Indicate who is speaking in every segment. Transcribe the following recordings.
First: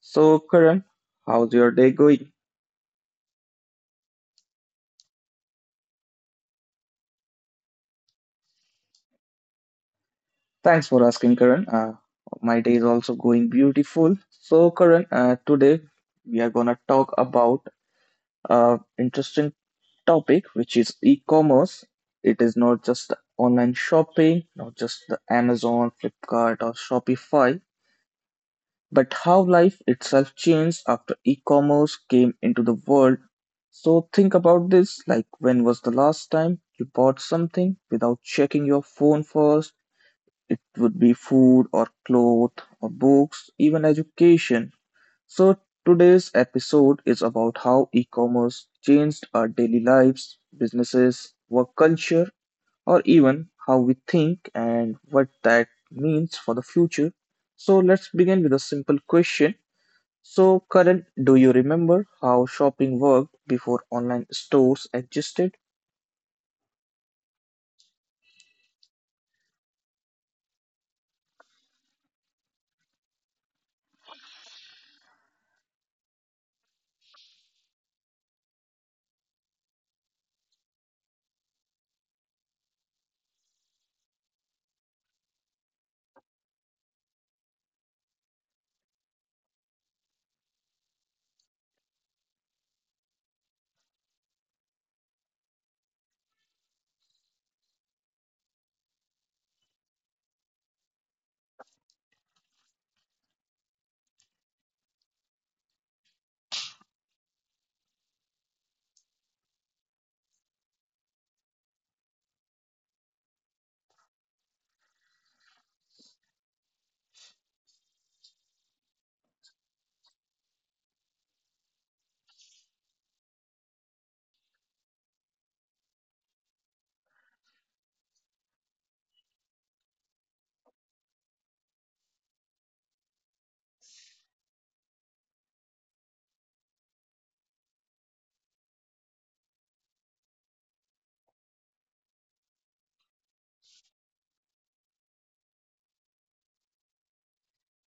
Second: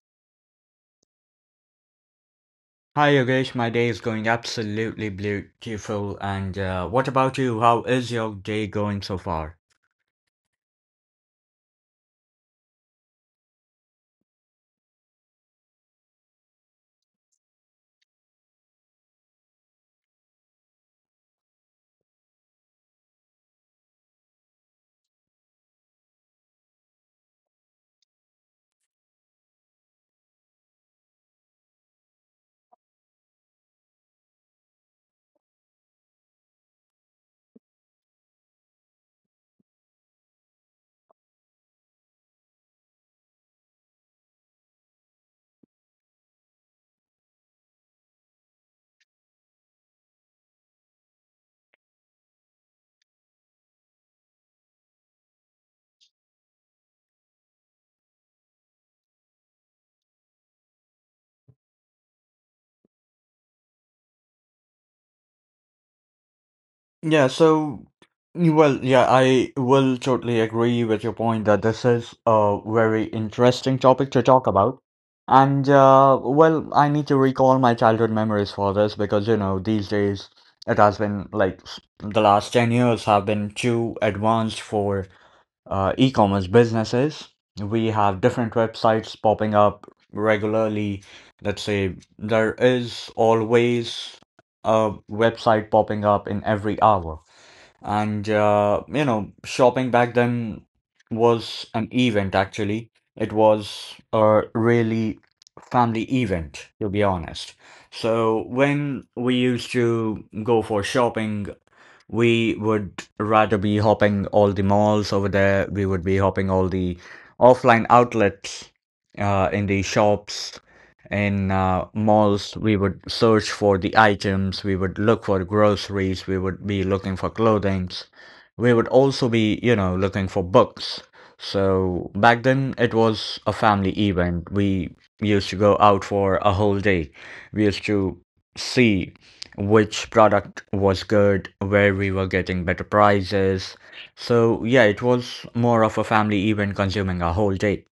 Speaker 1: So, Karan, how's your day going?
Speaker 2: Hi Yogesh, my day is going absolutely beautiful. And what about you? How is your day going so far?
Speaker 1: Thanks for asking, Karan. My day is also going beautiful. So, Karan, today we are gonna talk about interesting topic, which is e-commerce. It is not just online shopping, not just the Amazon, Flipkart, or Shopify, but how life itself changed after e-commerce came into the world. So think about this, like, when was the last time you bought something without checking your phone first? It would be food or clothes or books, even education. So today's episode is about how e-commerce changed our daily lives, businesses, work culture, or even how we think and what that means for the future. So let's begin with a simple question. So, Karan, do you remember how shopping worked before online stores existed?
Speaker 2: Yeah, so, well, yeah, I will totally agree with your point that this is a very interesting topic to talk about. And, well, I need to recall my childhood memories for this because, these days it has been like the last 10 years have been too advanced for e-commerce businesses. We have different websites popping up regularly. Let's say there is always a website popping up in every hour. And shopping back then was an event actually. It was a really family event, to be honest. So when we used to go for shopping, we would rather be hopping all the malls over there. We would be hopping all the offline outlets in the shops, in malls. We would search for the items. We would look for groceries. We would be looking for clothing. We would also be, looking for books. So back then it was a family event. We used to go out for a whole day. We used to see which product was good, where we were getting better prices. So yeah, it was more of a family event consuming our whole day.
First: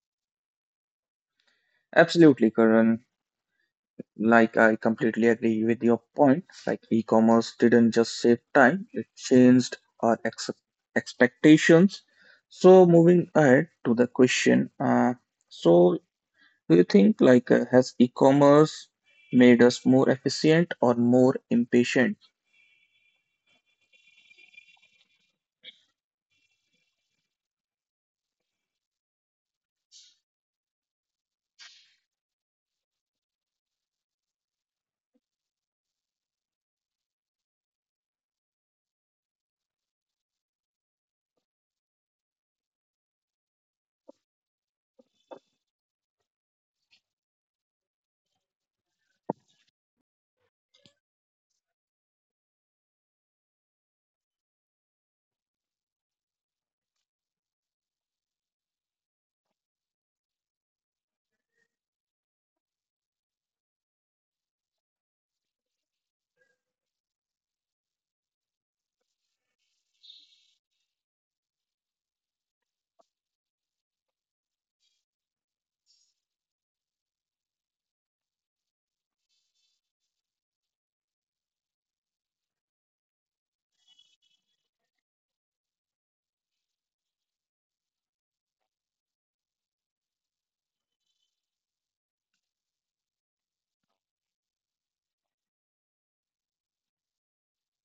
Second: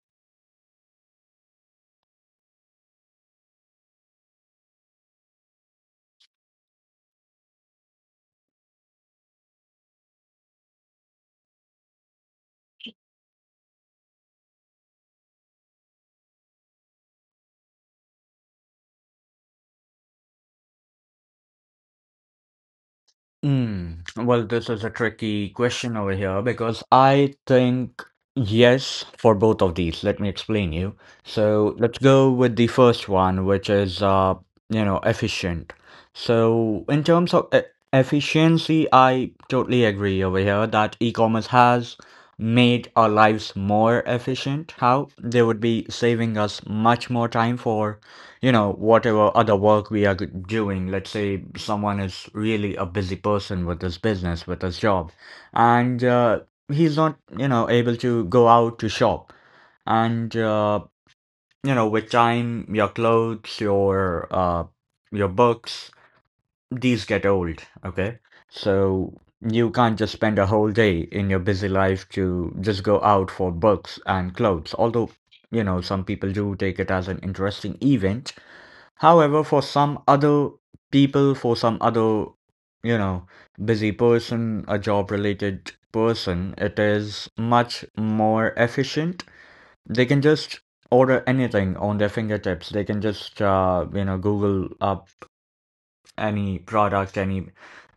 Speaker 1: Absolutely, Karan. Like, I completely agree with your point. Like, e commerce didn't just save time, it changed our expectations. So, moving ahead to the question, so, do you think, like, has e commerce made us more efficient or more impatient?
Speaker 2: Mm. Well, this is a tricky question over here because I think yes for both of these. Let me explain you. So let's go with the first one, which is efficient. So in terms of e efficiency, I totally agree over here that e-commerce has made our lives more efficient. How they would be saving us much more time for whatever other work we are doing. Let's say someone is really a busy person with his business, with his job, and he's not, able to go out to shop. And with time, your clothes, your books, these get old. Okay, so you can't just spend a whole day in your busy life to just go out for books and clothes. Although, some people do take it as an interesting event. However, for some other, you know, busy person, a job-related person, it is much more efficient. They can just order anything on their fingertips. They can just, Google up any product, any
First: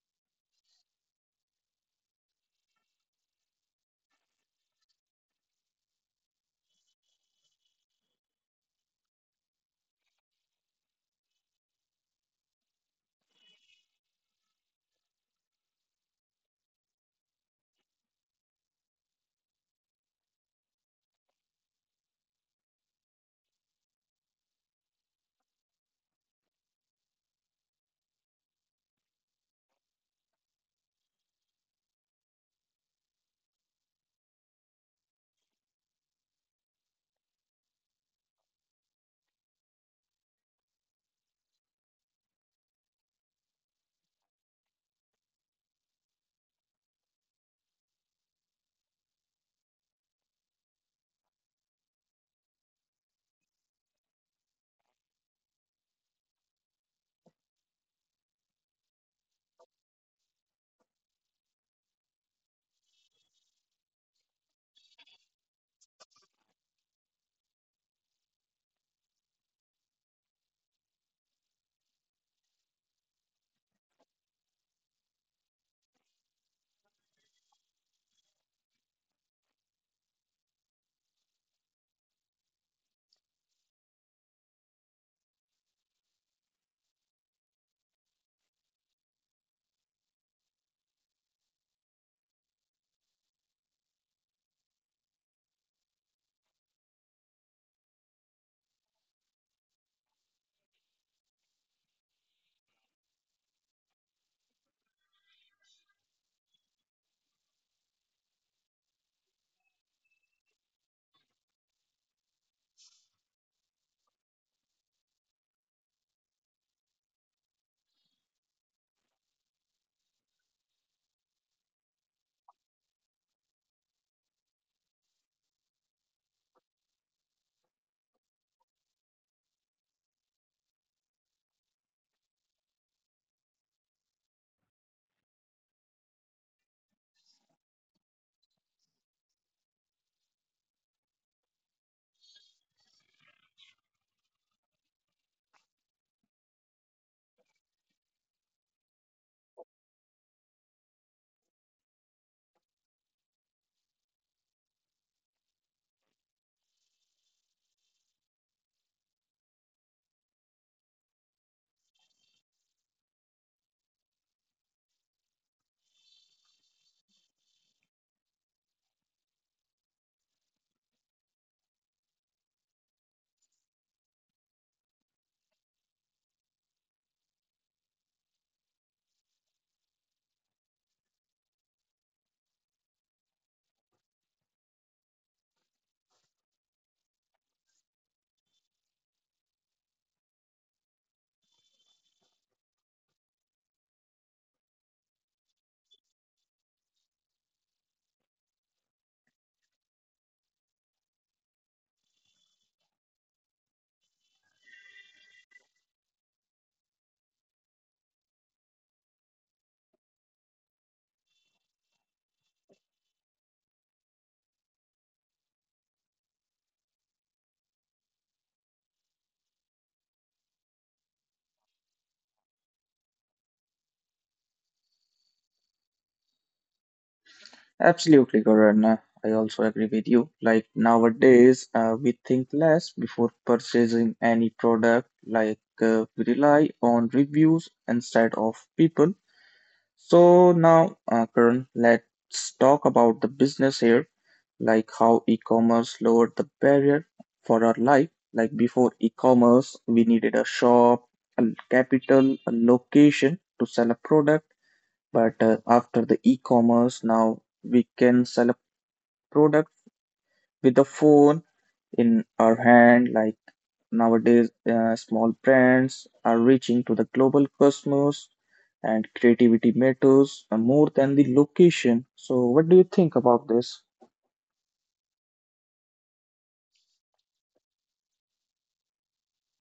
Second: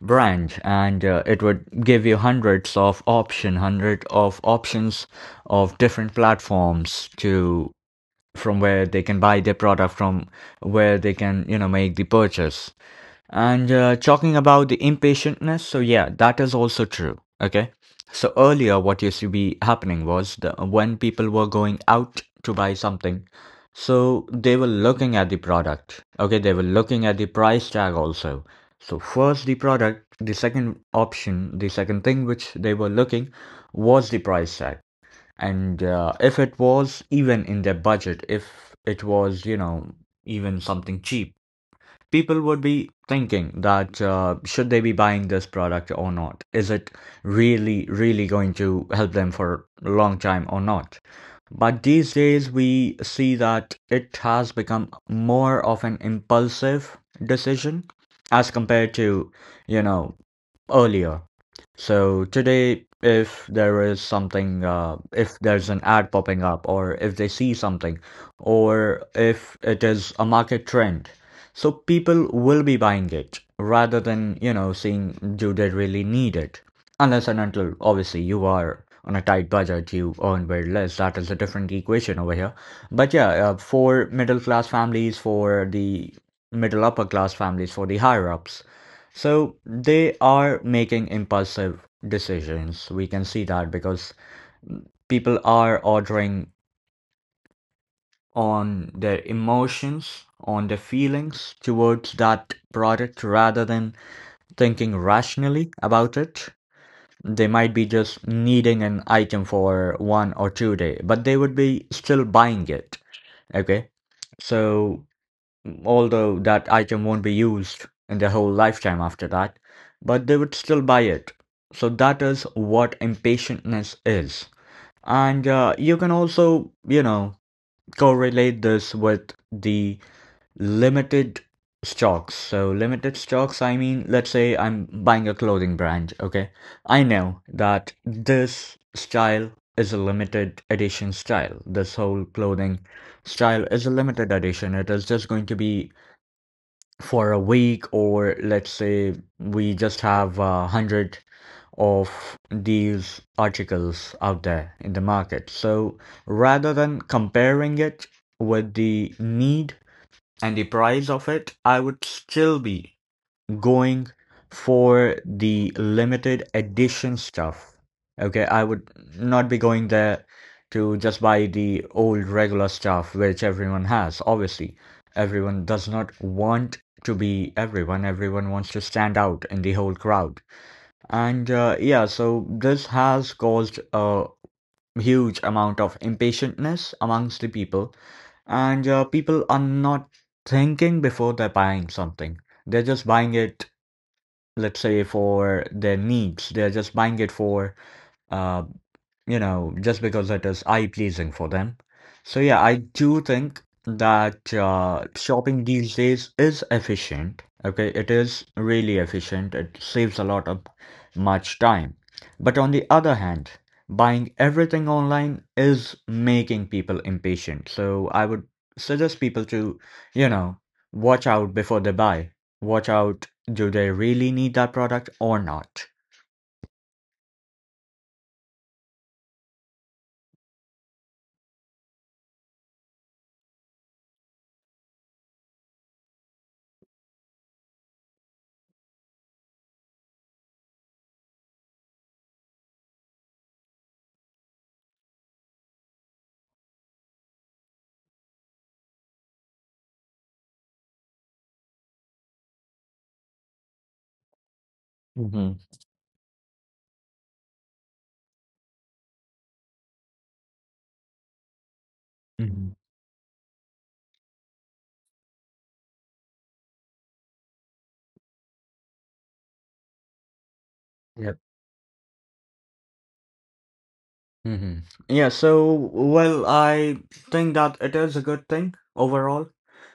Speaker 2: brand, and it would give you hundred of options of different platforms to from where they can buy their product from where they can make the purchase. And talking about the impatientness, so yeah, that is also true. Okay, so earlier what used to be happening was when people were going out to buy something, so they were looking at the product. Okay, they were looking at the price tag also. So first the product, the second thing which they were looking was the price tag. And if it was even in their budget, if it was, even something cheap, people would be thinking that should they be buying this product or not? Is it really, really going to help them for a long time or not? But these days, we see that it has become more of an impulsive decision as compared to, you know, earlier. So today, if there is something, if there's an ad popping up, or if they see something, or if it is a market trend, so people will be buying it rather than, seeing do they really need it? Unless and until, obviously, you are on a tight budget, you earn very less. That is a different equation over here. But yeah, for middle class families, for the middle upper class families, for the higher ups. So they are making impulsive decisions. We can see that because people are ordering on their emotions, on their feelings towards that product rather than thinking rationally about it. They might be just needing an item for 1 or 2 day, but they would be still buying it. Okay, so although that item won't be used in their whole lifetime after that, but they would still buy it. So that is what impatientness is. And you can also, correlate this with the limited stocks. So, limited stocks, I mean, let's say I'm buying a clothing brand, okay? I know that this style is a limited edition style. This whole clothing style is a limited edition. It is just going to be for a week, or let's say we just have 100 of these articles out there in the market. So rather than comparing it with the need and the price of it, I would still be going for the limited edition stuff. Okay, I would not be going there to just buy the old regular stuff which everyone has. Obviously, everyone does not want to be everyone. Everyone wants to stand out in the whole crowd. And yeah, so this has caused a huge amount of impatientness amongst the people, and people are not thinking before they're buying something. They're just buying it, let's say, for their needs. They're just buying it for uh just because it is eye-pleasing for them. So yeah, I do think that shopping these days is efficient. Okay, it is really efficient. It saves a lot of much time. But on the other hand, buying everything online is making people impatient. So I would suggest people to, you know, watch out before they buy. Watch out, do they really need that product or not?
Speaker 1: Absolutely, Karan. I also agree with you. Like nowadays, we think less before purchasing any product. Like, we rely on reviews instead of people. So now, Karan, let's talk about the business here. Like how e-commerce lowered the barrier for our life. Like before e-commerce, we needed a shop, a capital, a location to sell a product.
Speaker 2: Mm-hmm.
Speaker 1: But, after the e-commerce, now we can sell product with a phone in
Speaker 2: Mm-hmm.
Speaker 1: our hand. Like nowadays, small brands are reaching to the global customers, and creativity matters more
Speaker 2: Yep.
Speaker 1: than the location. So what do you think about this?
Speaker 2: Mm-hmm. Yeah, so well, I think that it is a good thing overall.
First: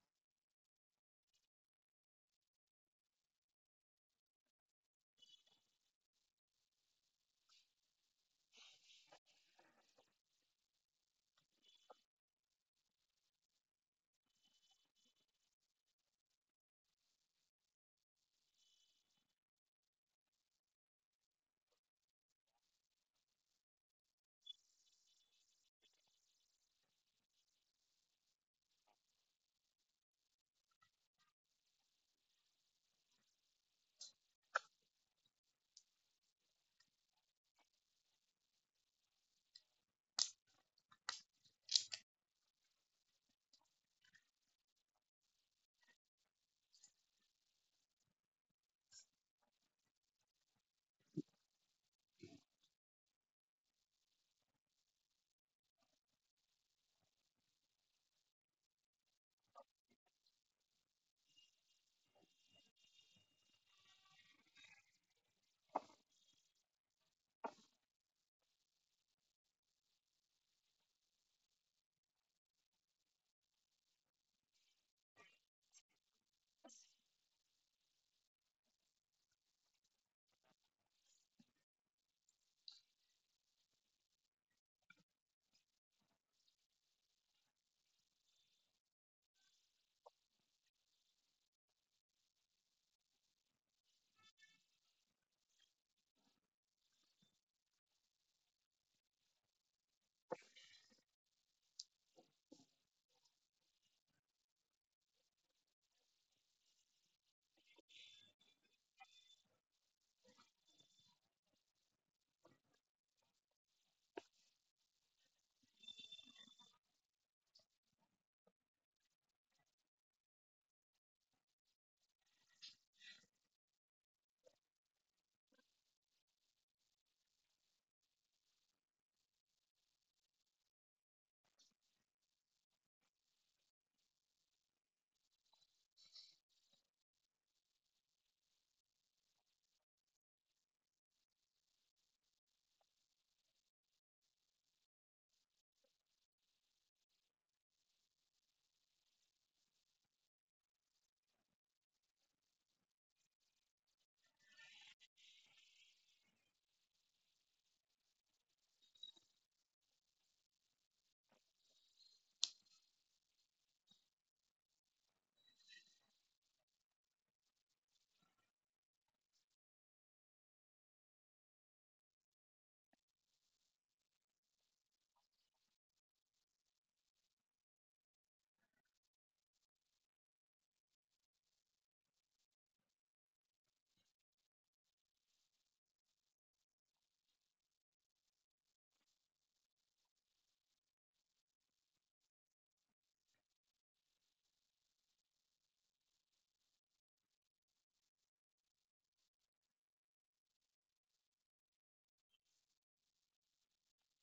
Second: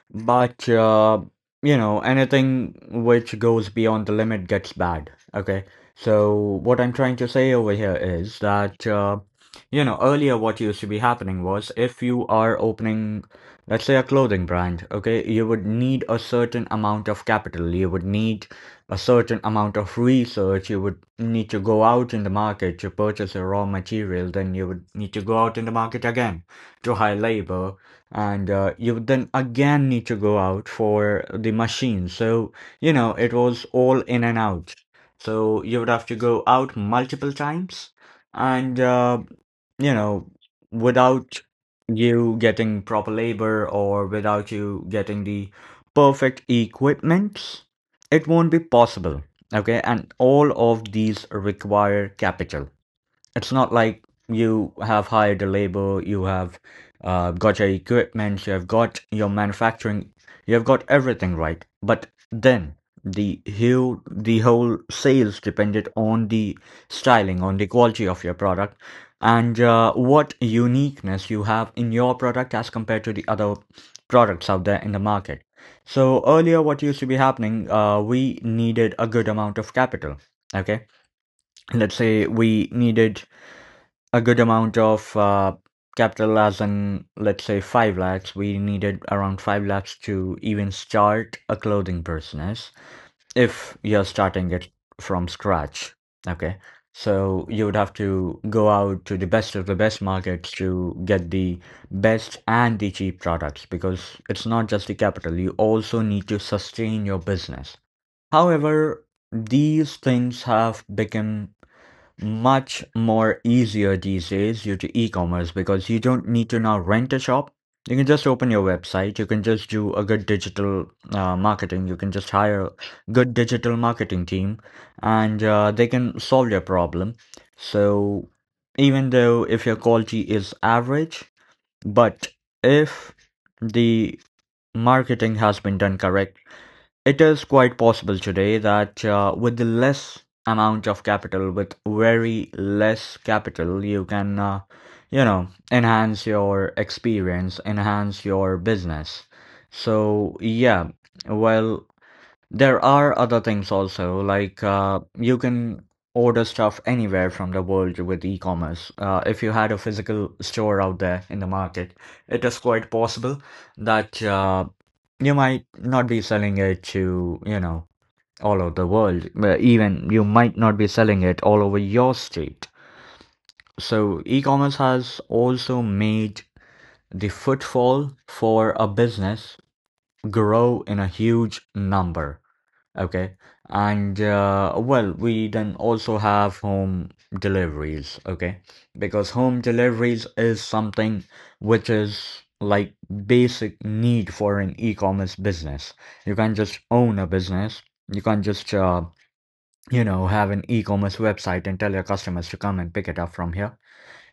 Speaker 2: But anything which goes beyond the limit gets bad. Okay, so what I'm trying to say over here is that earlier what used to be happening was if you are opening, let's say a clothing brand, okay, you would need a certain amount of capital. You would need a certain amount of research. You would need to go out in the market to purchase a raw material. Then you would need to go out in the market again to hire labor, and you would then again need to go out for the machine. So, it was all in and out. So you would have to go out multiple times and, you know, without you getting proper labor or without you getting the perfect equipment, it won't be possible. Okay, and all of these require capital. It's not like you have hired a labor, you have got your equipment, you have got your manufacturing, you have got everything right. But then the whole sales depended on the styling, on the quality of your product, and what uniqueness you have in your product as compared to the other products out there in the market. So earlier, what used to be happening, we needed a good amount of capital. Okay, let's say we needed a good amount of capital, as in let's say 5 lakhs, we needed around 5 lakhs to even start a clothing business if you're starting it from scratch. Okay, so you would have to go out to the best of the best markets to get the best and the cheap products, because it's not just the capital, you also need to sustain your business. However, these things have become much more easier these days due to e-commerce, because you don't need to now rent a shop. You can just open your website. You can just do a good digital marketing. You can just hire a good digital marketing team, and they can solve your problem. So even though if your quality is average, but if the marketing has been done correctly, it is quite possible today that with the less amount of capital, with very less capital, you can, enhance your experience, enhance your business. So, yeah, well, there are other things also, like you can order stuff anywhere from the world with e-commerce. If you had a physical store out there in the market, it is quite possible that you might not be selling it to, all over the world. But even you might not be selling it all over your state. So e-commerce has also made the footfall for a business grow in a huge number. Okay. And well, we then also have home deliveries, okay? Because home deliveries is something which is like basic need for an e-commerce business. You can't just own a business. You can't just have an e-commerce website and tell your customers to come and pick it up from here,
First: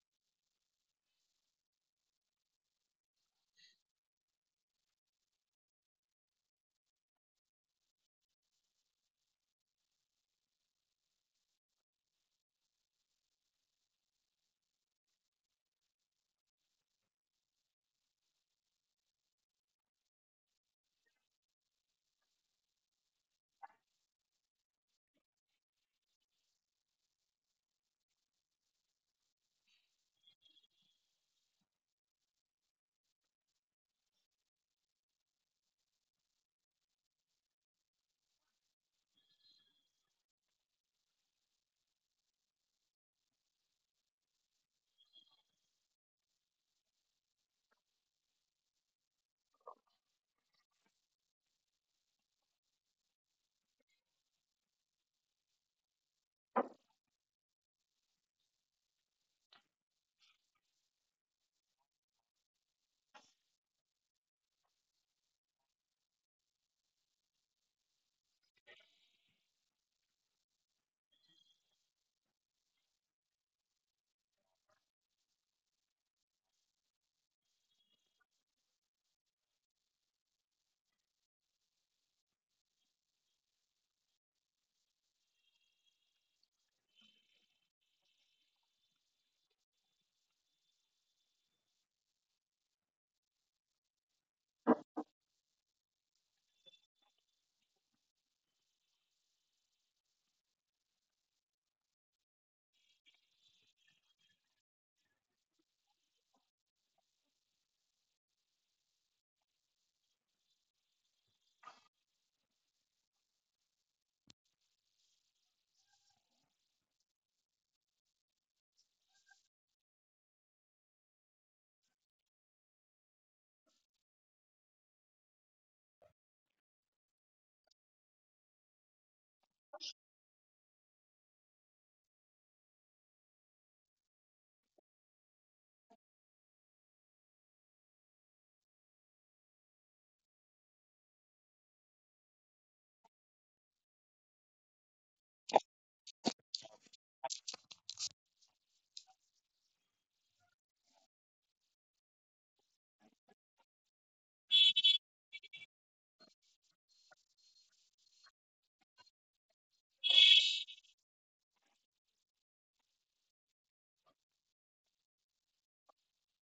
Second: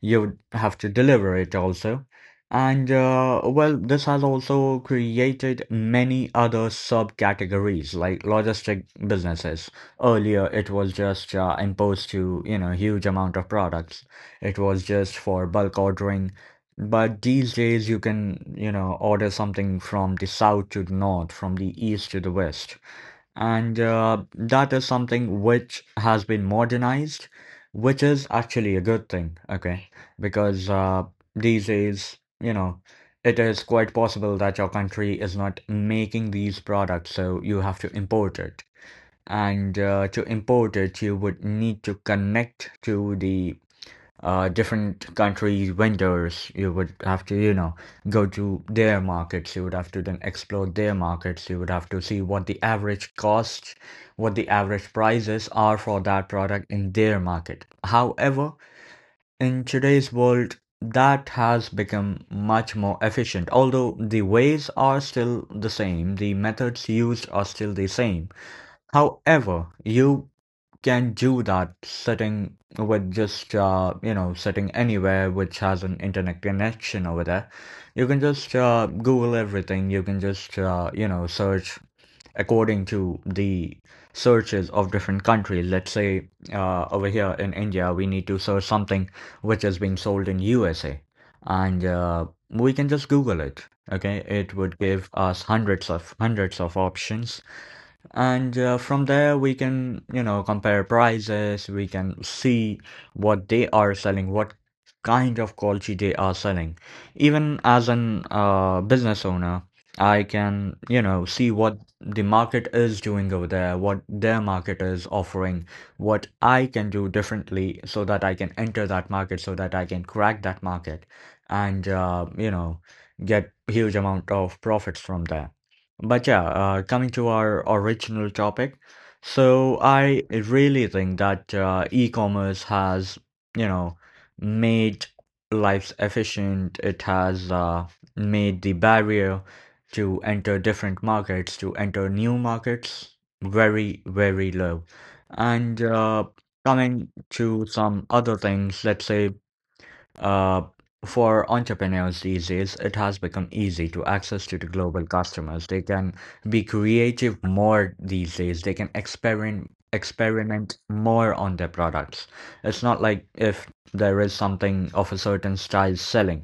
Speaker 2: you would have to deliver it also. This has also created many other subcategories like logistic businesses. Earlier, it was just imposed to, huge amount of products. It was just for bulk ordering. But these days, you can, order something from the south to the north, from the east to the west. And That is something which has been modernized, which is actually a good thing, okay? Because these days, it is quite possible that your country is not making these products, so you have to import it. And to import it, you would need to connect to the different countries' vendors. You would have to, go to their markets. You would have to then explore their markets. You would have to see what the average costs, what the average prices are for that product in their market. However, in today's world, that has become much more efficient. Although the ways are still the same, the methods used are still the same. However, you can do that sitting with just sitting anywhere which has an internet connection over there. You can just Google everything. You can just search according to the searches of different countries. Let's say over here in India, we need to search something which is being sold in USA, and we can just Google it. Okay, it would give us hundreds of options and from there, we can, compare prices. We can see what they are selling, what kind of quality they are selling. Even as an business owner, I can, see what the market is doing over there, what their market is offering, what I can do differently so that I can enter that market, so that I can crack that market and get huge amount of profits from there. But yeah, coming to our original topic, so I really think that e-commerce has, you know, made lives efficient. It has made the barrier to enter different markets, to enter new markets, very, very low. And coming to some other things, let's say uh, for entrepreneurs these days, it has become easy to access to the global customers. They can be creative more these days. They can experiment more on their products. It's not like if there is something of a certain style selling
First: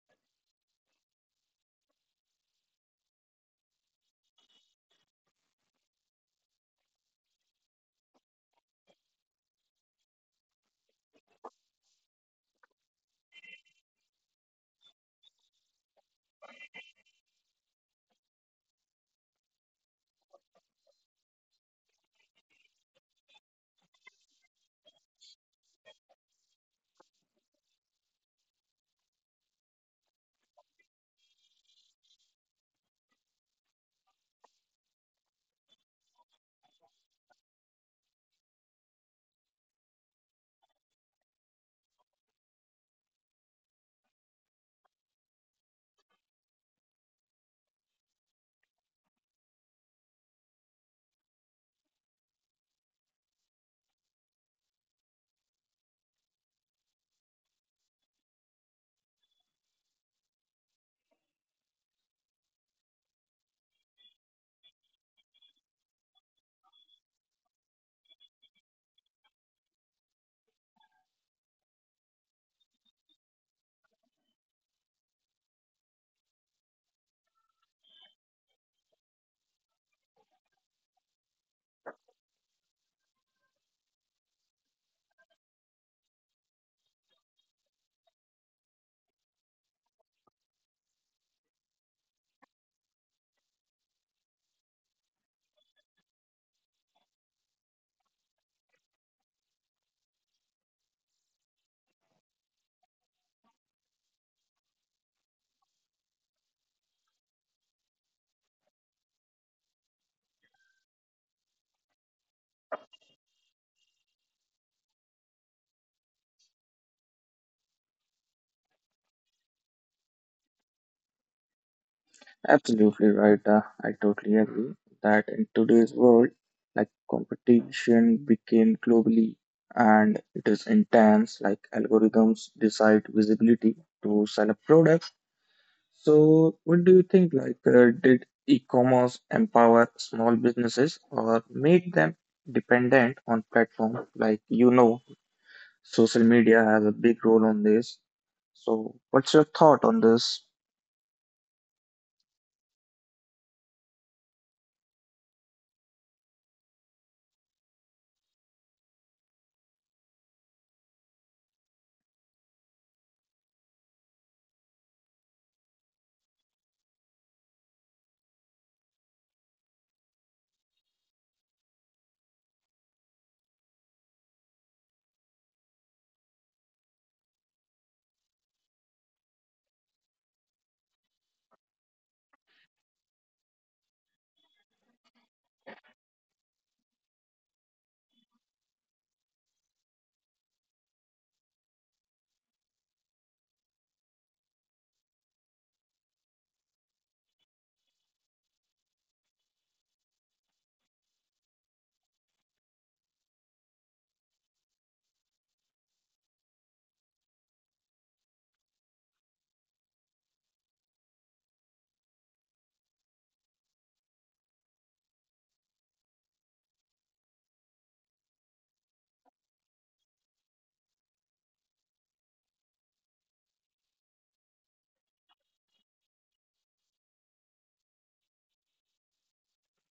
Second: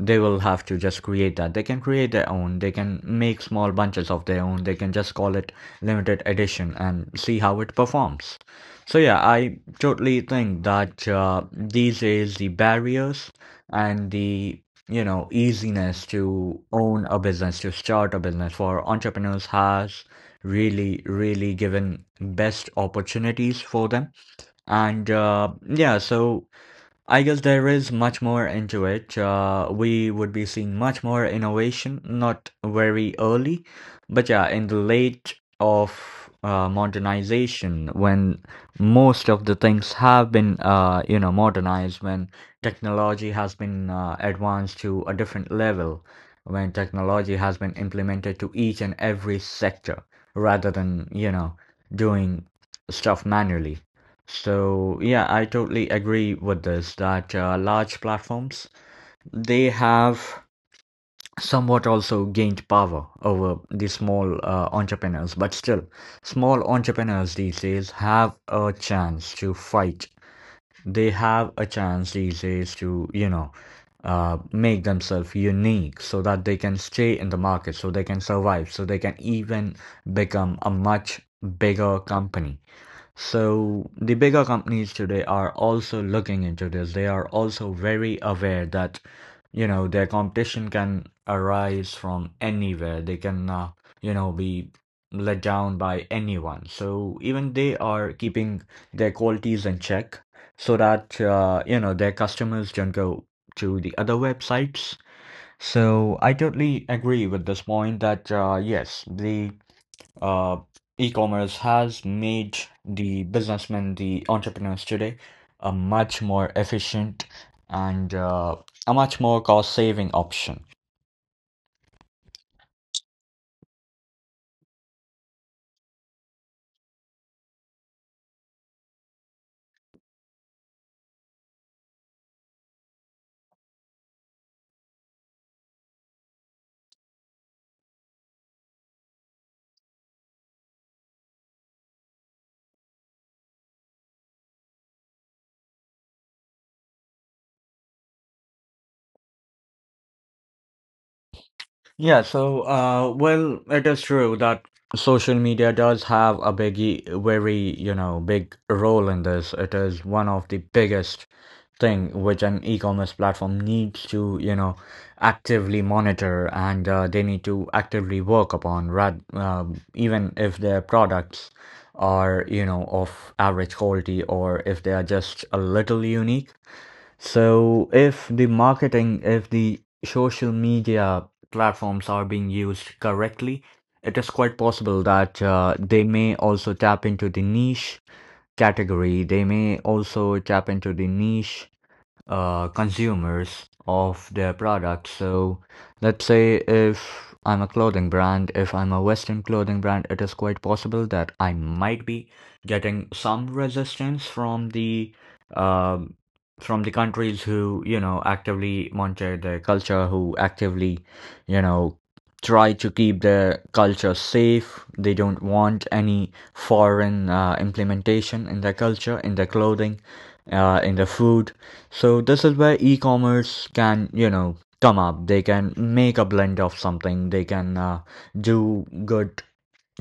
Speaker 2: they will have to just create that. They can create their own, they can make small bunches of their own, they can just call it limited edition and see how it performs. So yeah, I totally think that these days the barriers and the easiness to own a business, to start a business for entrepreneurs has really, really given best opportunities for them. And uh, yeah so I guess there is much more into it. We would be seeing much more innovation, not very early, but yeah, in the late of modernization, when most of the things have been, modernized, when technology has been advanced to a different level, when technology has been implemented to each and every sector, rather than, doing stuff manually. So yeah, I totally agree with this that large platforms they have somewhat also gained power over the small entrepreneurs, but still, small entrepreneurs these days have a chance to fight. They have a chance these days to, make themselves unique so that they can stay in the market, so they can survive, so they can even become a much bigger company. So the bigger companies today are also looking into this. They are also very aware that, their competition can arise from anywhere. They can, be let down by anyone. So even they are keeping their qualities in check so that, their customers don't go to the other websites. So I totally agree with this point that, yes, the uh, e-commerce has made the businessmen, the entrepreneurs today, a much more efficient and a much more cost-saving option.
Speaker 1: Absolutely right. I totally agree that in today's world, like, competition became globally, and it is intense. Like algorithms decide visibility to sell a product. So, what do you think? Like, did e-commerce empower small businesses or make them dependent on platform? Like, you know, social media has a big role on this. So, what's your thought on this?
Speaker 2: Yeah, so it is true that social media does have a biggie very, big role in this. It is one of the biggest thing which an e-commerce platform needs to, actively monitor and they need to actively work upon rad even if their products are, of average quality or if they are just a little unique. So if the marketing, if the social media platforms are being used correctly, it is quite possible that they may also tap into the niche category. They may also tap into the niche consumers of their products. So let's say if I'm a clothing brand, if I'm a Western clothing brand, it is quite possible that I might be getting some resistance um, from the countries who, actively monitor their culture, who actively, you know, try to keep their culture safe. They don't want any foreign implementation in their culture, in their clothing, in their food. So this is where e-commerce can, come up. They can make a blend of something. They can do good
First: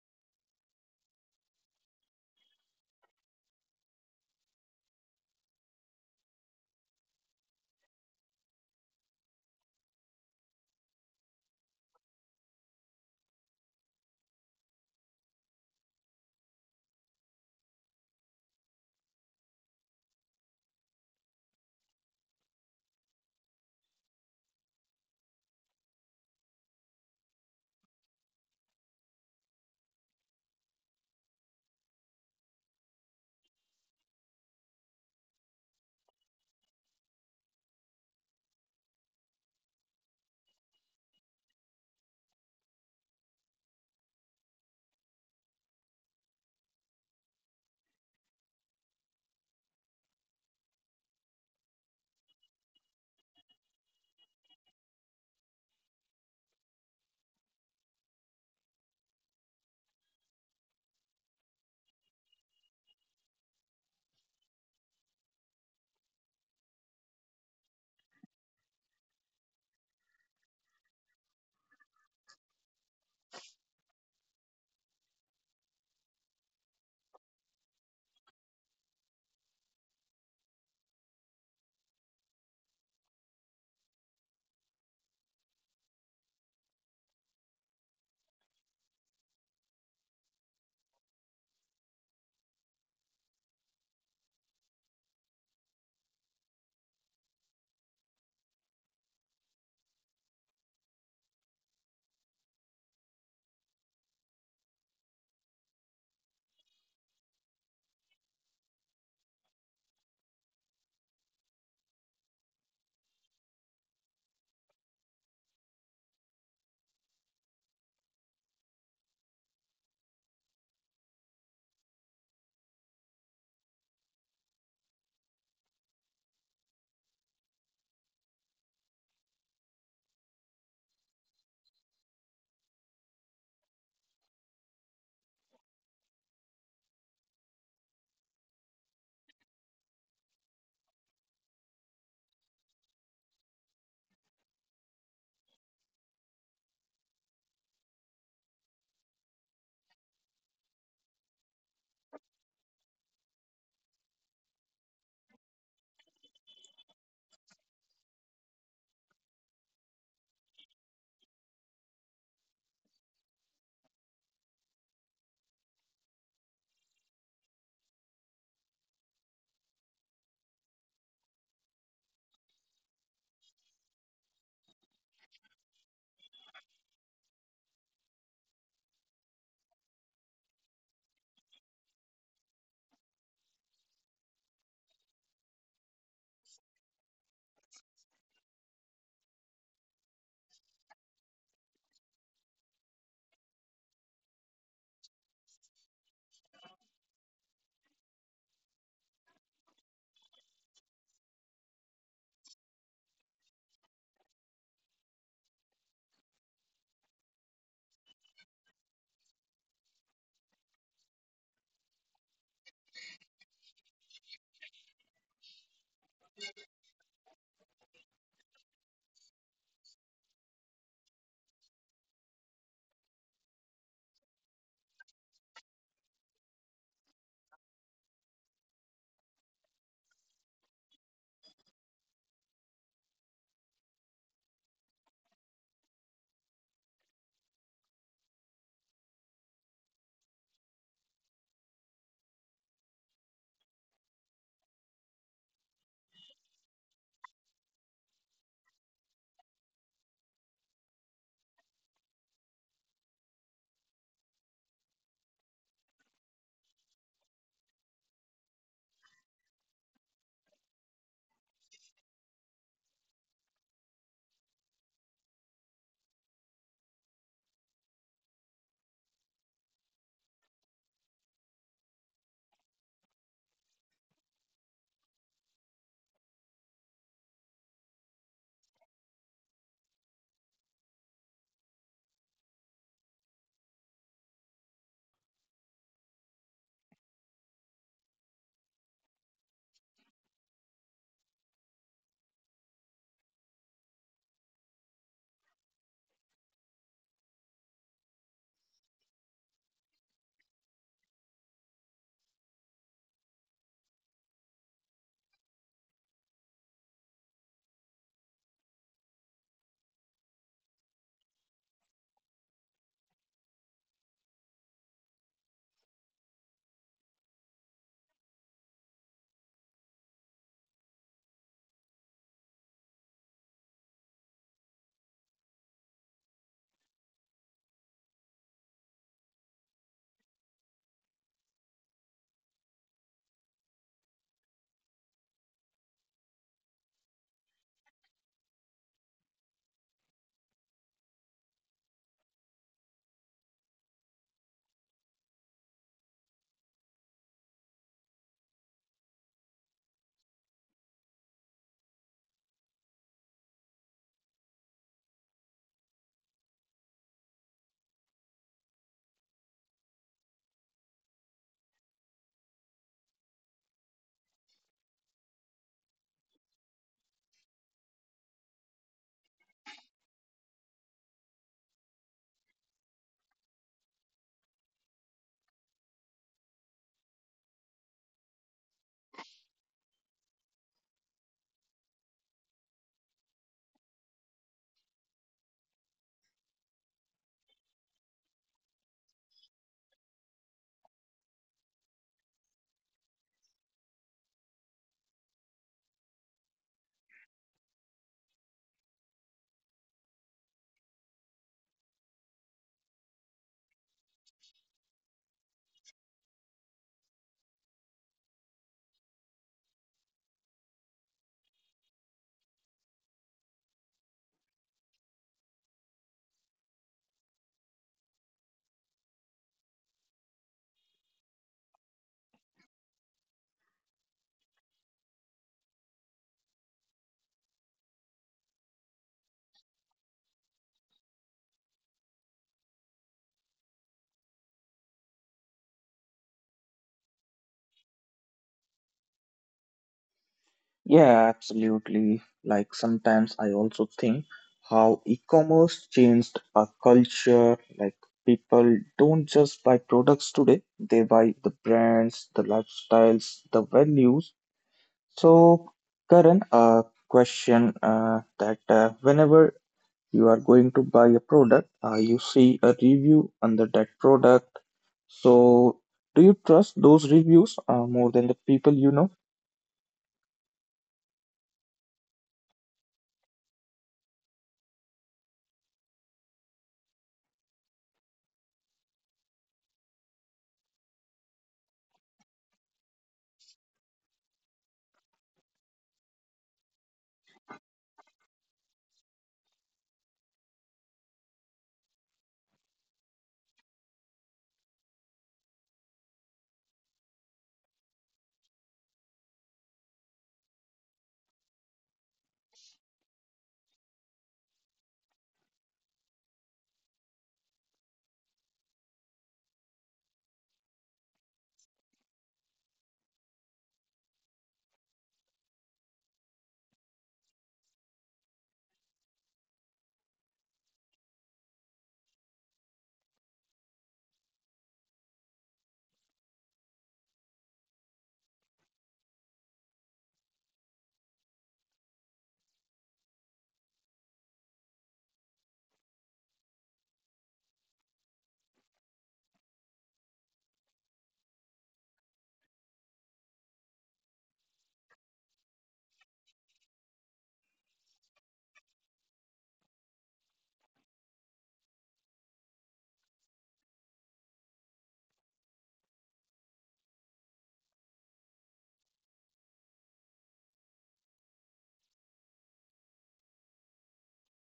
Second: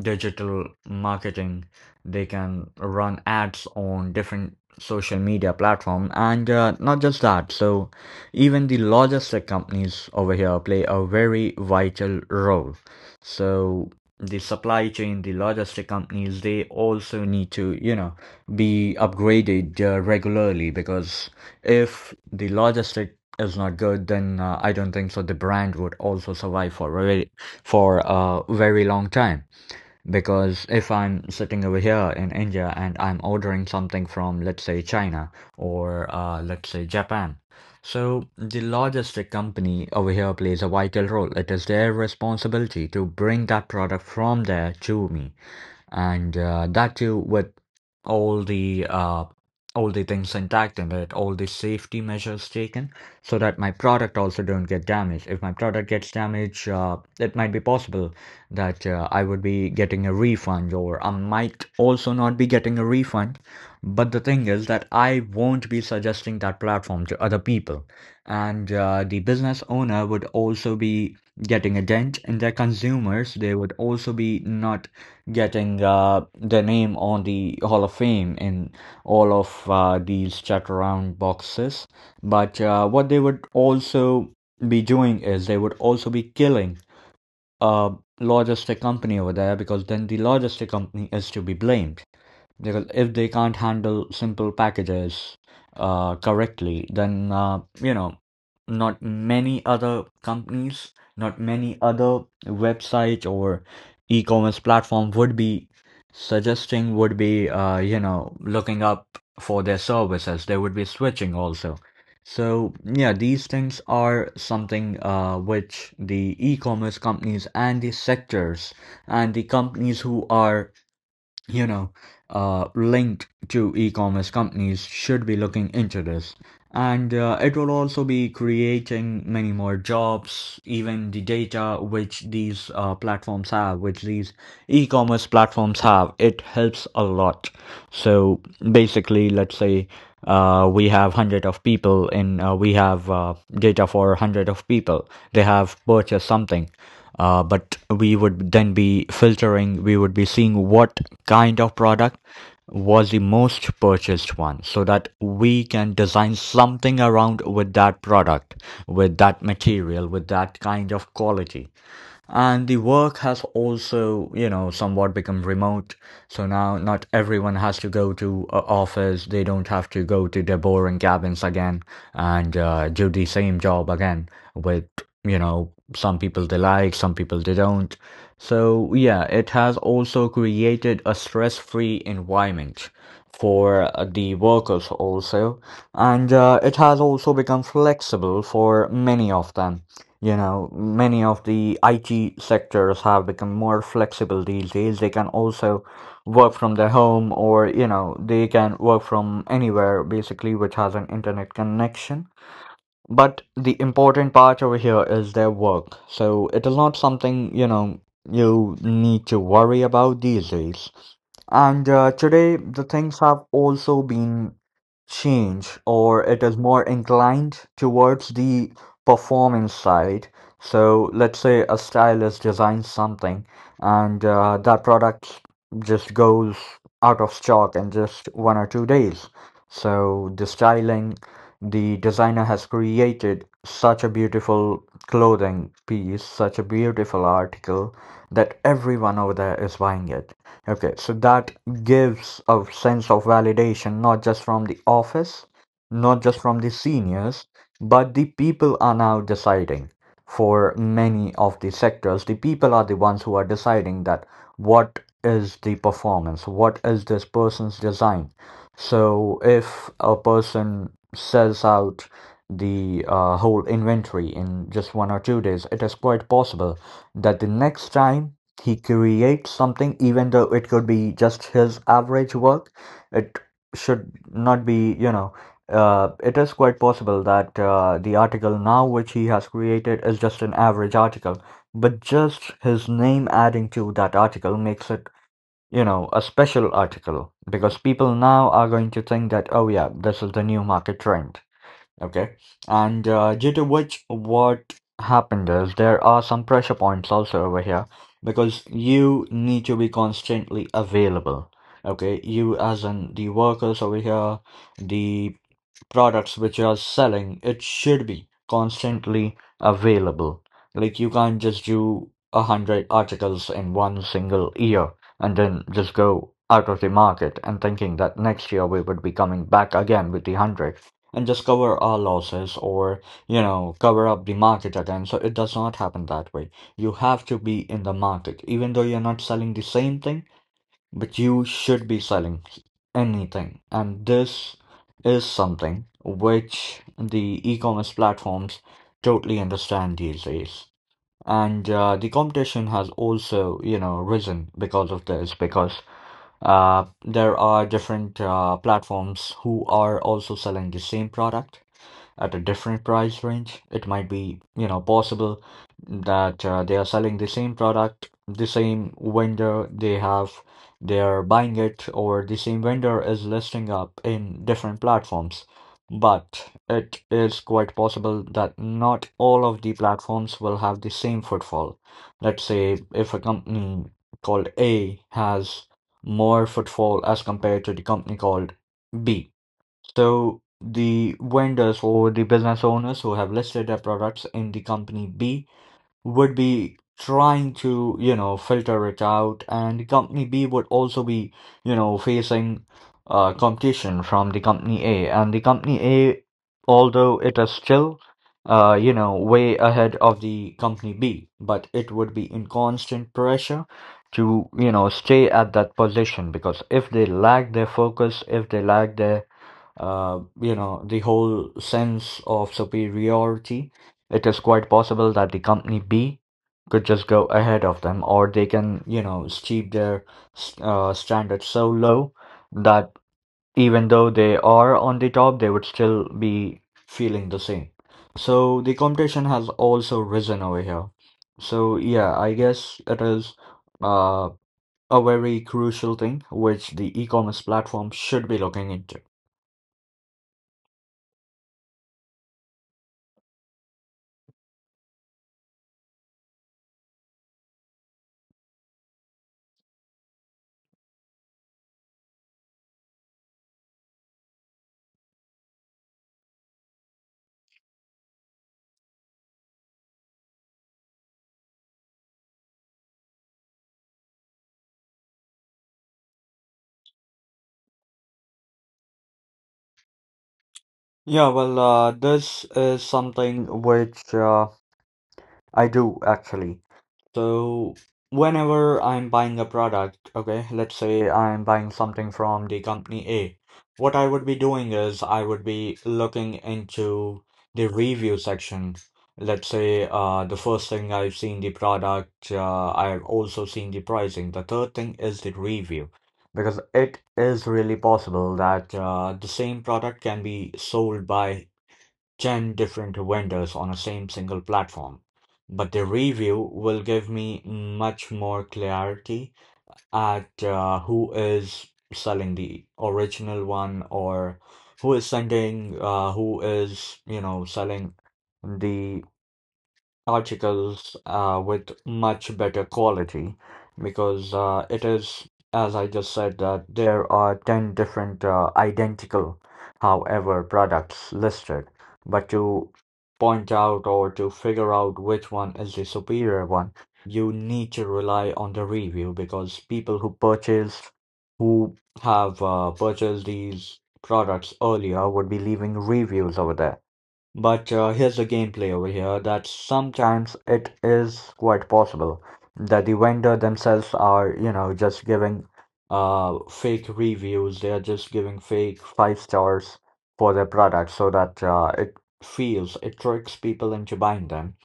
Speaker 2: digital marketing. They can run ads on different social media platform, and not just that. So even the logistic companies over here play a very vital role. So the supply chain, the logistic companies, they also need to, be upgraded regularly, because if the logistic is not good, then I don't think so. The brand would also survive for a very long time. Because if I'm sitting over here in India and I'm ordering something from, let's say, China, or let's say Japan, so the logistic company over here plays a vital role. It is their responsibility to bring that product from there to me, and that too with all the uh, all the things intact in it, all the safety measures taken, so that my product also don't get damaged. If my product gets damaged, it might be possible that I would be getting a refund, or I might also not be getting a refund. But the thing is that I won't be suggesting that platform to other people, and the business owner would also be getting a dent in their consumers. They would also be not getting their name on the Hall of Fame in all of these checked around boxes. But what they would also be doing is they would also be killing a logistic company over there, because then the logistic company is to be blamed. Because if they can't handle simple packages correctly, then not many other companies, not many other websites or e-commerce platform would be suggesting, would be looking up for their services. They would be switching also. So yeah, these things are something which the e-commerce companies and the sectors and the companies who are you know, linked to e-commerce companies should be looking into this. And it will also be creating many more jobs. Even the data which these platforms have, which these e-commerce platforms have, it helps a lot. So basically, let's say we have hundred of people in we have data for hundred of people. They have purchased something, but we would then be filtering, we would be seeing what kind of product was the most purchased one, so that we can design something around with that product, with that material, with that kind of quality. And the work has also, somewhat become remote. So now not everyone has to go to a office. They don't have to go to their boring cabins again and do the same job again with, some people they like, some people they don't. So yeah, it has also created a stress-free environment for the workers also, and it has also become flexible for many of them. You know, many of the IT sectors have become more flexible these days. They can also work from their home, or they can work from anywhere basically which has an internet connection. But the important part over here is their work, so it is not something you need to worry about these days. And today, the things have also been changed, or it is more inclined towards the performance side. So, let's say a stylist designs something, and that product just goes out of stock in just 1 or 2 days. So, the styling, the designer has created such a beautiful clothing piece, such a beautiful article that everyone over there is buying it. Okay, so that gives a sense of validation not just from the office, not just from the seniors, but the people are now deciding. For many of the sectors, the people are the ones who are deciding that what is the performance, what is this person's design. So if a person sells out the whole inventory in just 1 or 2 days, it is quite possible that the next time he creates something even though it could be just his average work. It should not be, it is quite possible that the article now which he has created is just an average article, but just his name adding to that article makes it, a special article because people now are going to think that, oh yeah, this is the new market trend. Okay. And due to which, what happened is there are some pressure points also over here because you need to be constantly available. Okay. You, as in the workers over here, the products which you're selling, it should be constantly available. Like you can't just do a hundred articles in one single year and then just go out of the market and thinking that next year we would be coming back again with the hundred and just cover our losses or you know cover up the market again. So it does not happen that way. You have to be in the market even though you're not selling the same thing, but you should be selling anything, and this is something which the e-commerce platforms totally understand these days. And the competition has also, you know, risen because of this, because there are different platforms who are also selling the same product at a different price range. It might be, you know, possible that they are selling the same product, the same vendor they have, they're buying it, or the same vendor is listing up in different platforms. But it is quite possible that not all of the platforms will have the same footfall. Let's say if a company called A has more footfall as compared to the company called B. So the vendors or the business owners who have listed their products in the company B would be trying to, you know, filter it out, and company B would also be, you know, facing competition from the company A. And the company A, although it is still, you know, way ahead of the company B, but it would be in constant pressure to, you know, stay at that position because if they lack their focus, if they lack their you know, the whole sense of superiority, it is quite possible that the company B could just go ahead of them, or they can, you know, steep their standards so low that even though they are on the top, they would still be feeling the same. So the competition has also risen over here. So yeah, I guess it is uh, a very crucial thing which the e-commerce platform should be looking into.
Speaker 1: Yeah, absolutely. Like, sometimes I also think how e-commerce changed our culture. Like, people don't just buy products today; they buy the brands, the lifestyles, the values. So, Karan, a question, that whenever you are going to buy a product, you see a review under that product. So, do you trust those reviews more than the people you know?
Speaker 2: Yeah, well, this is something which I do actually. So, whenever I'm buying a product, okay, let's say I'm buying something from the company A, what I would be doing is I would be looking into the review section. Let's say the first thing I've seen the product, I've also seen the pricing. The third thing is the review. Because it is really possible that the same product can be sold by 10 different vendors on a same single platform, but the review will give me much more clarity at who is selling the original one or who is sending, who is, you know, selling the articles with much better quality because it is, as I just said, that there are 10 different identical, however, products listed. But to point out or to figure out which one is the superior one, you need to rely on the review because people who purchased, who have purchased these products earlier would be leaving reviews over there. But here's the gameplay over here that sometimes it is quite possible that the vendor themselves are, you know, just giving fake reviews. They are just giving fake 5 stars for their product so that it feels it tricks people into buying them,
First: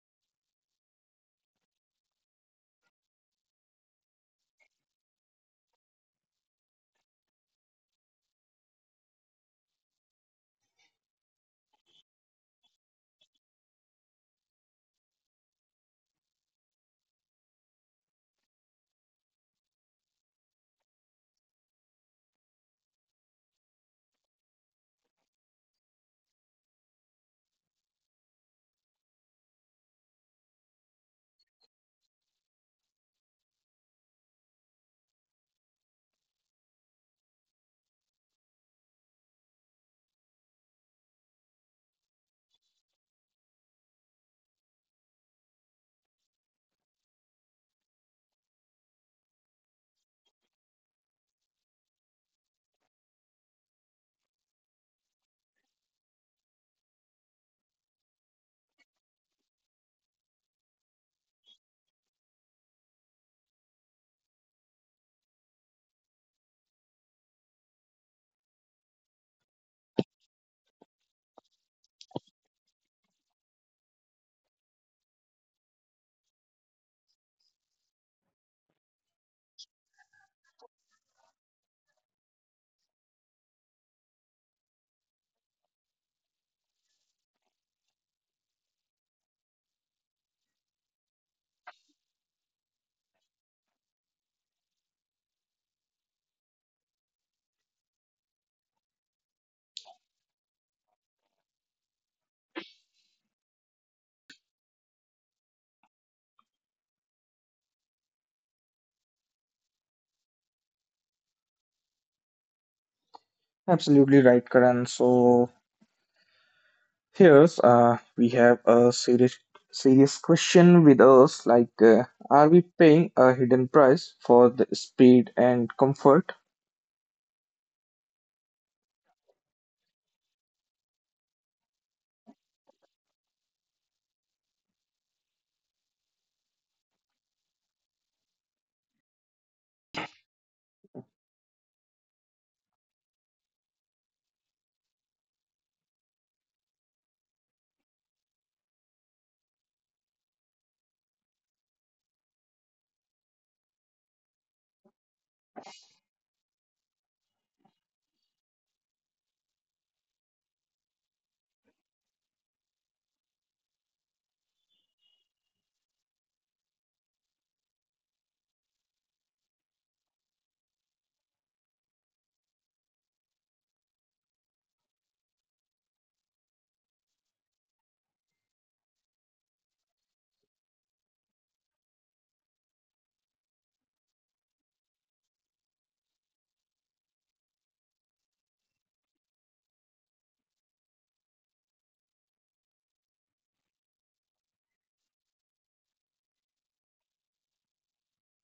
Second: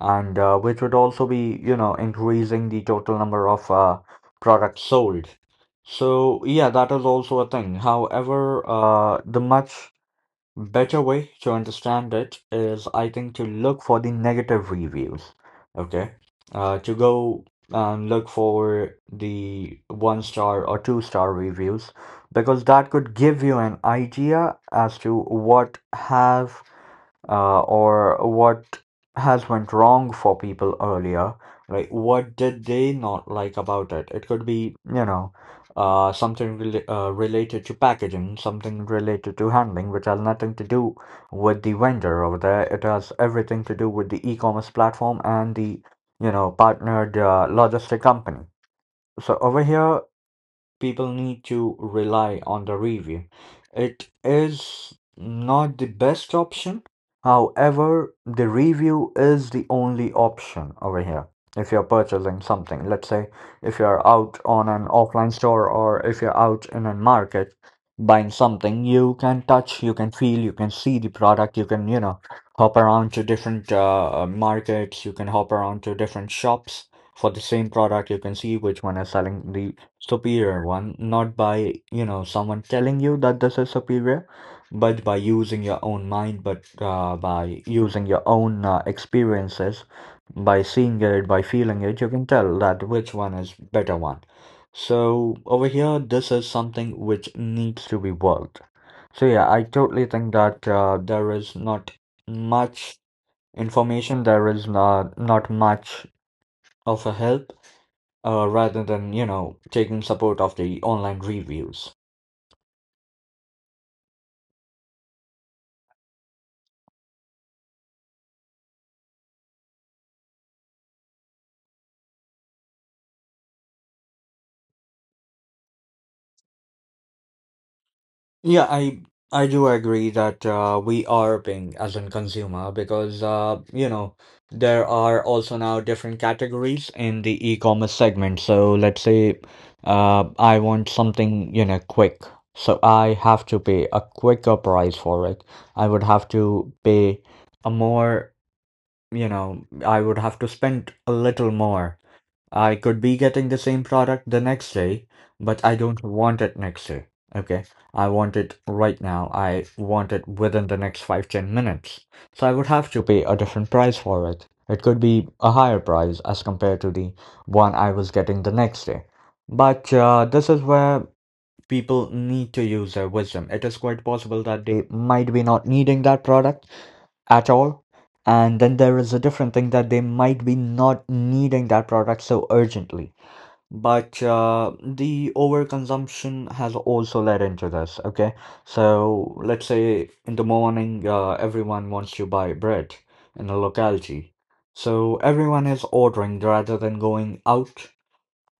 Speaker 2: and which would also be, you know, increasing the total number of products sold. So yeah, that is also a thing. However, the much better way to understand it is, I think, to look for the negative reviews. Okay. To go and look for the 1 star or 2 star reviews because that could give you an idea as to what have or what has went wrong for people earlier, right? What did they not like about it? It could be, you know, something related to packaging, something related to handling, which has nothing to do with the vendor over there. It has everything to do with the e-commerce platform and the, you know, partnered logistic company. So over here people need to rely on the review. It is not the best option. However, the review is the only option over here. If you're purchasing something, let's say if you're out on an offline store or if you're out in a market buying something, you can touch, you can feel, you can see the product, you can, you know, hop around to different markets, you can hop around to different shops for the same product. You can see which one is selling the superior one, not by, you know, someone telling you that this is superior, but by using your own mind, but by using your own experiences, by seeing it, by feeling it, you can tell that which one is better one. So over here, this is something which needs to be worked. So yeah, I totally think that there is not much information, there is not much of a help rather than you know taking support of the online reviews.
Speaker 1: Absolutely right, Karan. So, here's, we have a serious question with us, like, are we paying a hidden price for the speed and comfort?
Speaker 2: Yeah, I do agree that we are paying as in consumer because, you know, there are also now different categories in the e-commerce segment. So let's say I want something you know quick, so I have to pay a quicker price for it. I would have to pay a more, you know, I would have to spend a little more. I could be getting the same product the next day, but I don't want it next day. Okay. I want it right now. I want it within the next five, 10 minutes. So I would have to pay a different price for it. It could be a higher price as compared to the one I was getting the next day. But this is where people need to use their wisdom. It is quite possible that they might be not needing that product at all. And then there is a different thing that they might be not needing that product so urgently. But the overconsumption has also led into this, okay? So let's say in the morning, everyone wants to buy bread in a locality. So everyone is ordering rather than going out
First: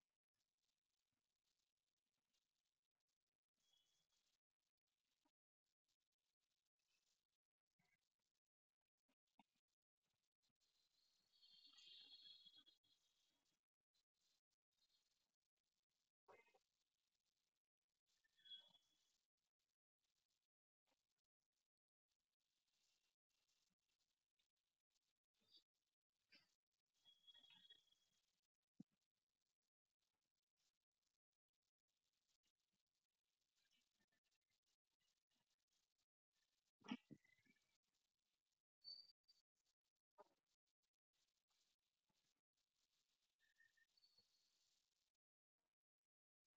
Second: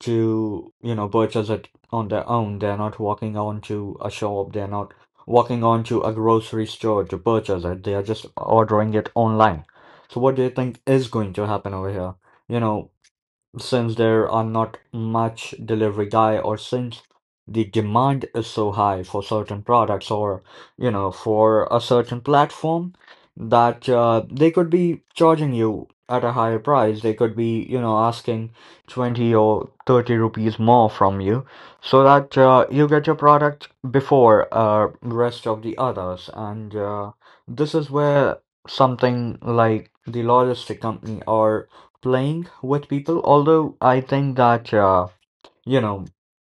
Speaker 2: to, you know, purchase it on their own. They're not walking on to a shop, they're not walking on to a grocery store to purchase it, they are just ordering it online. So what do you think is going to happen over here? You know, since there are not much delivery guy, or since the demand is so high for certain products or, you know, for a certain platform, that they could be charging you at a higher price, they could be, you know, asking 20 or 30 rupees more from you so that you get your product before rest of the others, and this is where something like the logistic company or playing with people. Although I think that, you know,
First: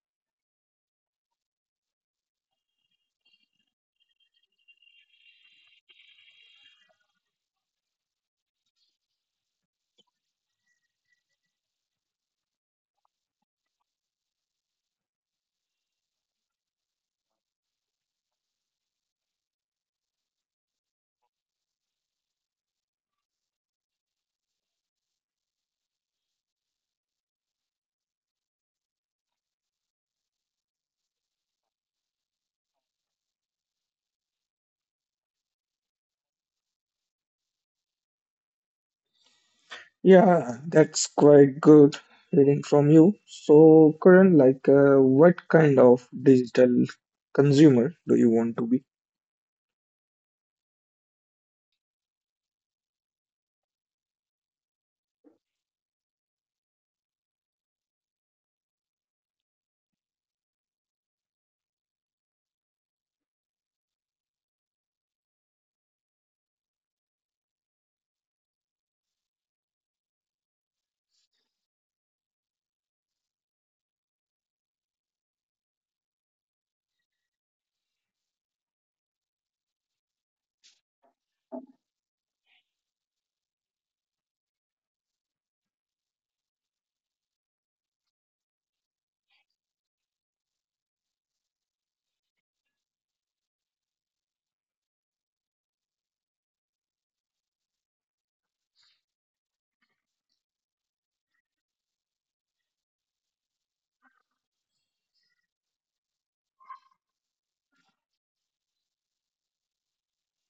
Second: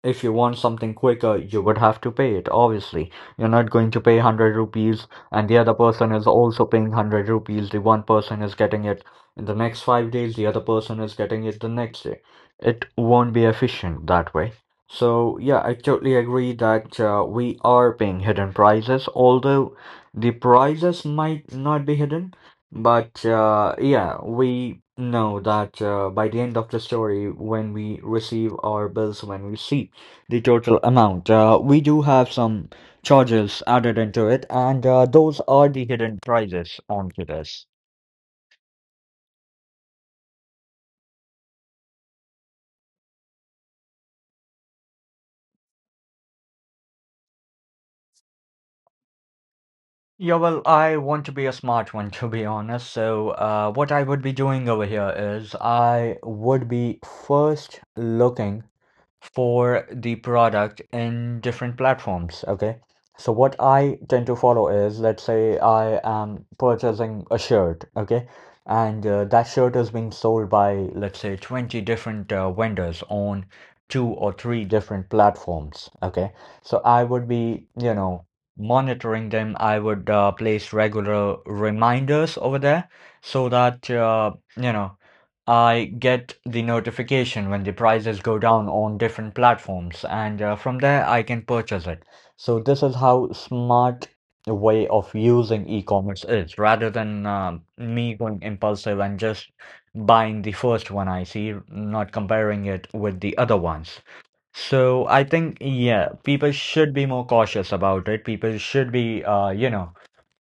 Speaker 2: if you want something quicker, you would have to pay it. Obviously, you're not going to pay 100 rupees, and the other person is also paying 100 rupees. The one person is getting it in the next 5 days. The other person is getting it the next day. It won't be efficient that way. So yeah, I totally agree that we are paying hidden prices, although the prices might not be hidden, but yeah, we know that by the end of the story, when we receive our bills, when we see the total amount, we do have some charges added into it, and those are the hidden prices onto this.
Speaker 1: Yeah, that's quite good hearing from you. So, Karan, like, what kind of digital consumer do you want to be?
Speaker 2: Yeah, well, I want to be a smart one, to be honest. So, what I would be doing over here is I would be first looking for the product in different platforms. Okay. So what I tend to follow is, let's say I am purchasing a shirt, okay, and that shirt is being sold by, let's say, 20 different vendors on two or three different platforms, okay. So I would be, you know, monitoring them. I would place regular reminders over there so that, you know, I get the notification when the prices go down on different platforms, and from there I can purchase it. So this is how smart a way of using e-commerce is, rather than me going impulsive and just buying the first one I see, not comparing it with the other ones. So I think, yeah, people should be more cautious about it. People should be, you know,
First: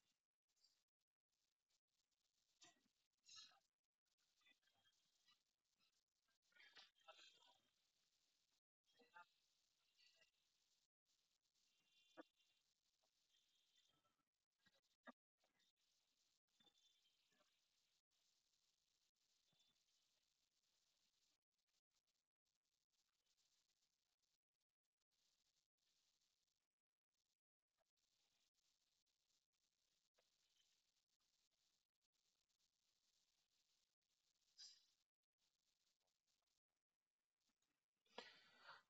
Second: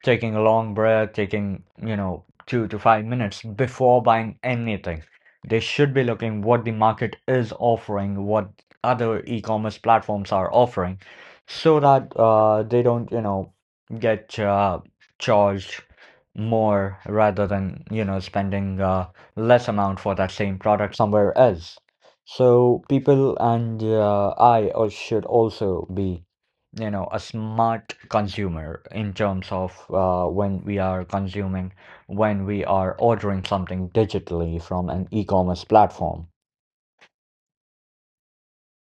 Speaker 2: taking a long breath, taking, you know, 2 to 5 minutes before buying anything. They should be looking what the market is offering, what other e-commerce platforms are offering, so that they don't, you know, get charged more rather than, you know, spending less amount for that same product somewhere else. So people and should also be, you know, a smart consumer in terms of when we are consuming, when we are ordering something digitally from an e-commerce platform.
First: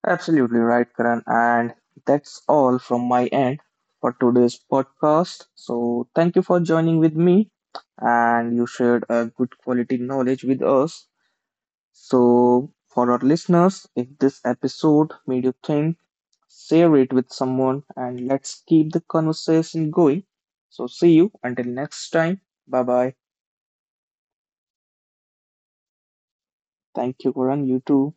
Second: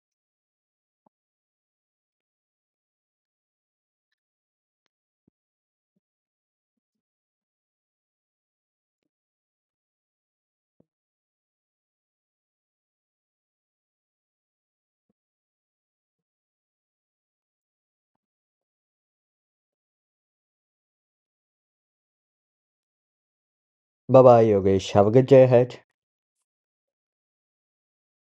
Speaker 1: Absolutely right, Karan. And that's all from my end for today's podcast. So thank you for joining with me, and you shared a good quality knowledge with us. So for our listeners, if this episode made you think, share it with someone, and let's keep the conversation going. So, see you until next time. Bye bye.
Speaker 2: Bye bye, Yogesh, have a good day ahead.
Speaker 1: Thank you, Karan. You too.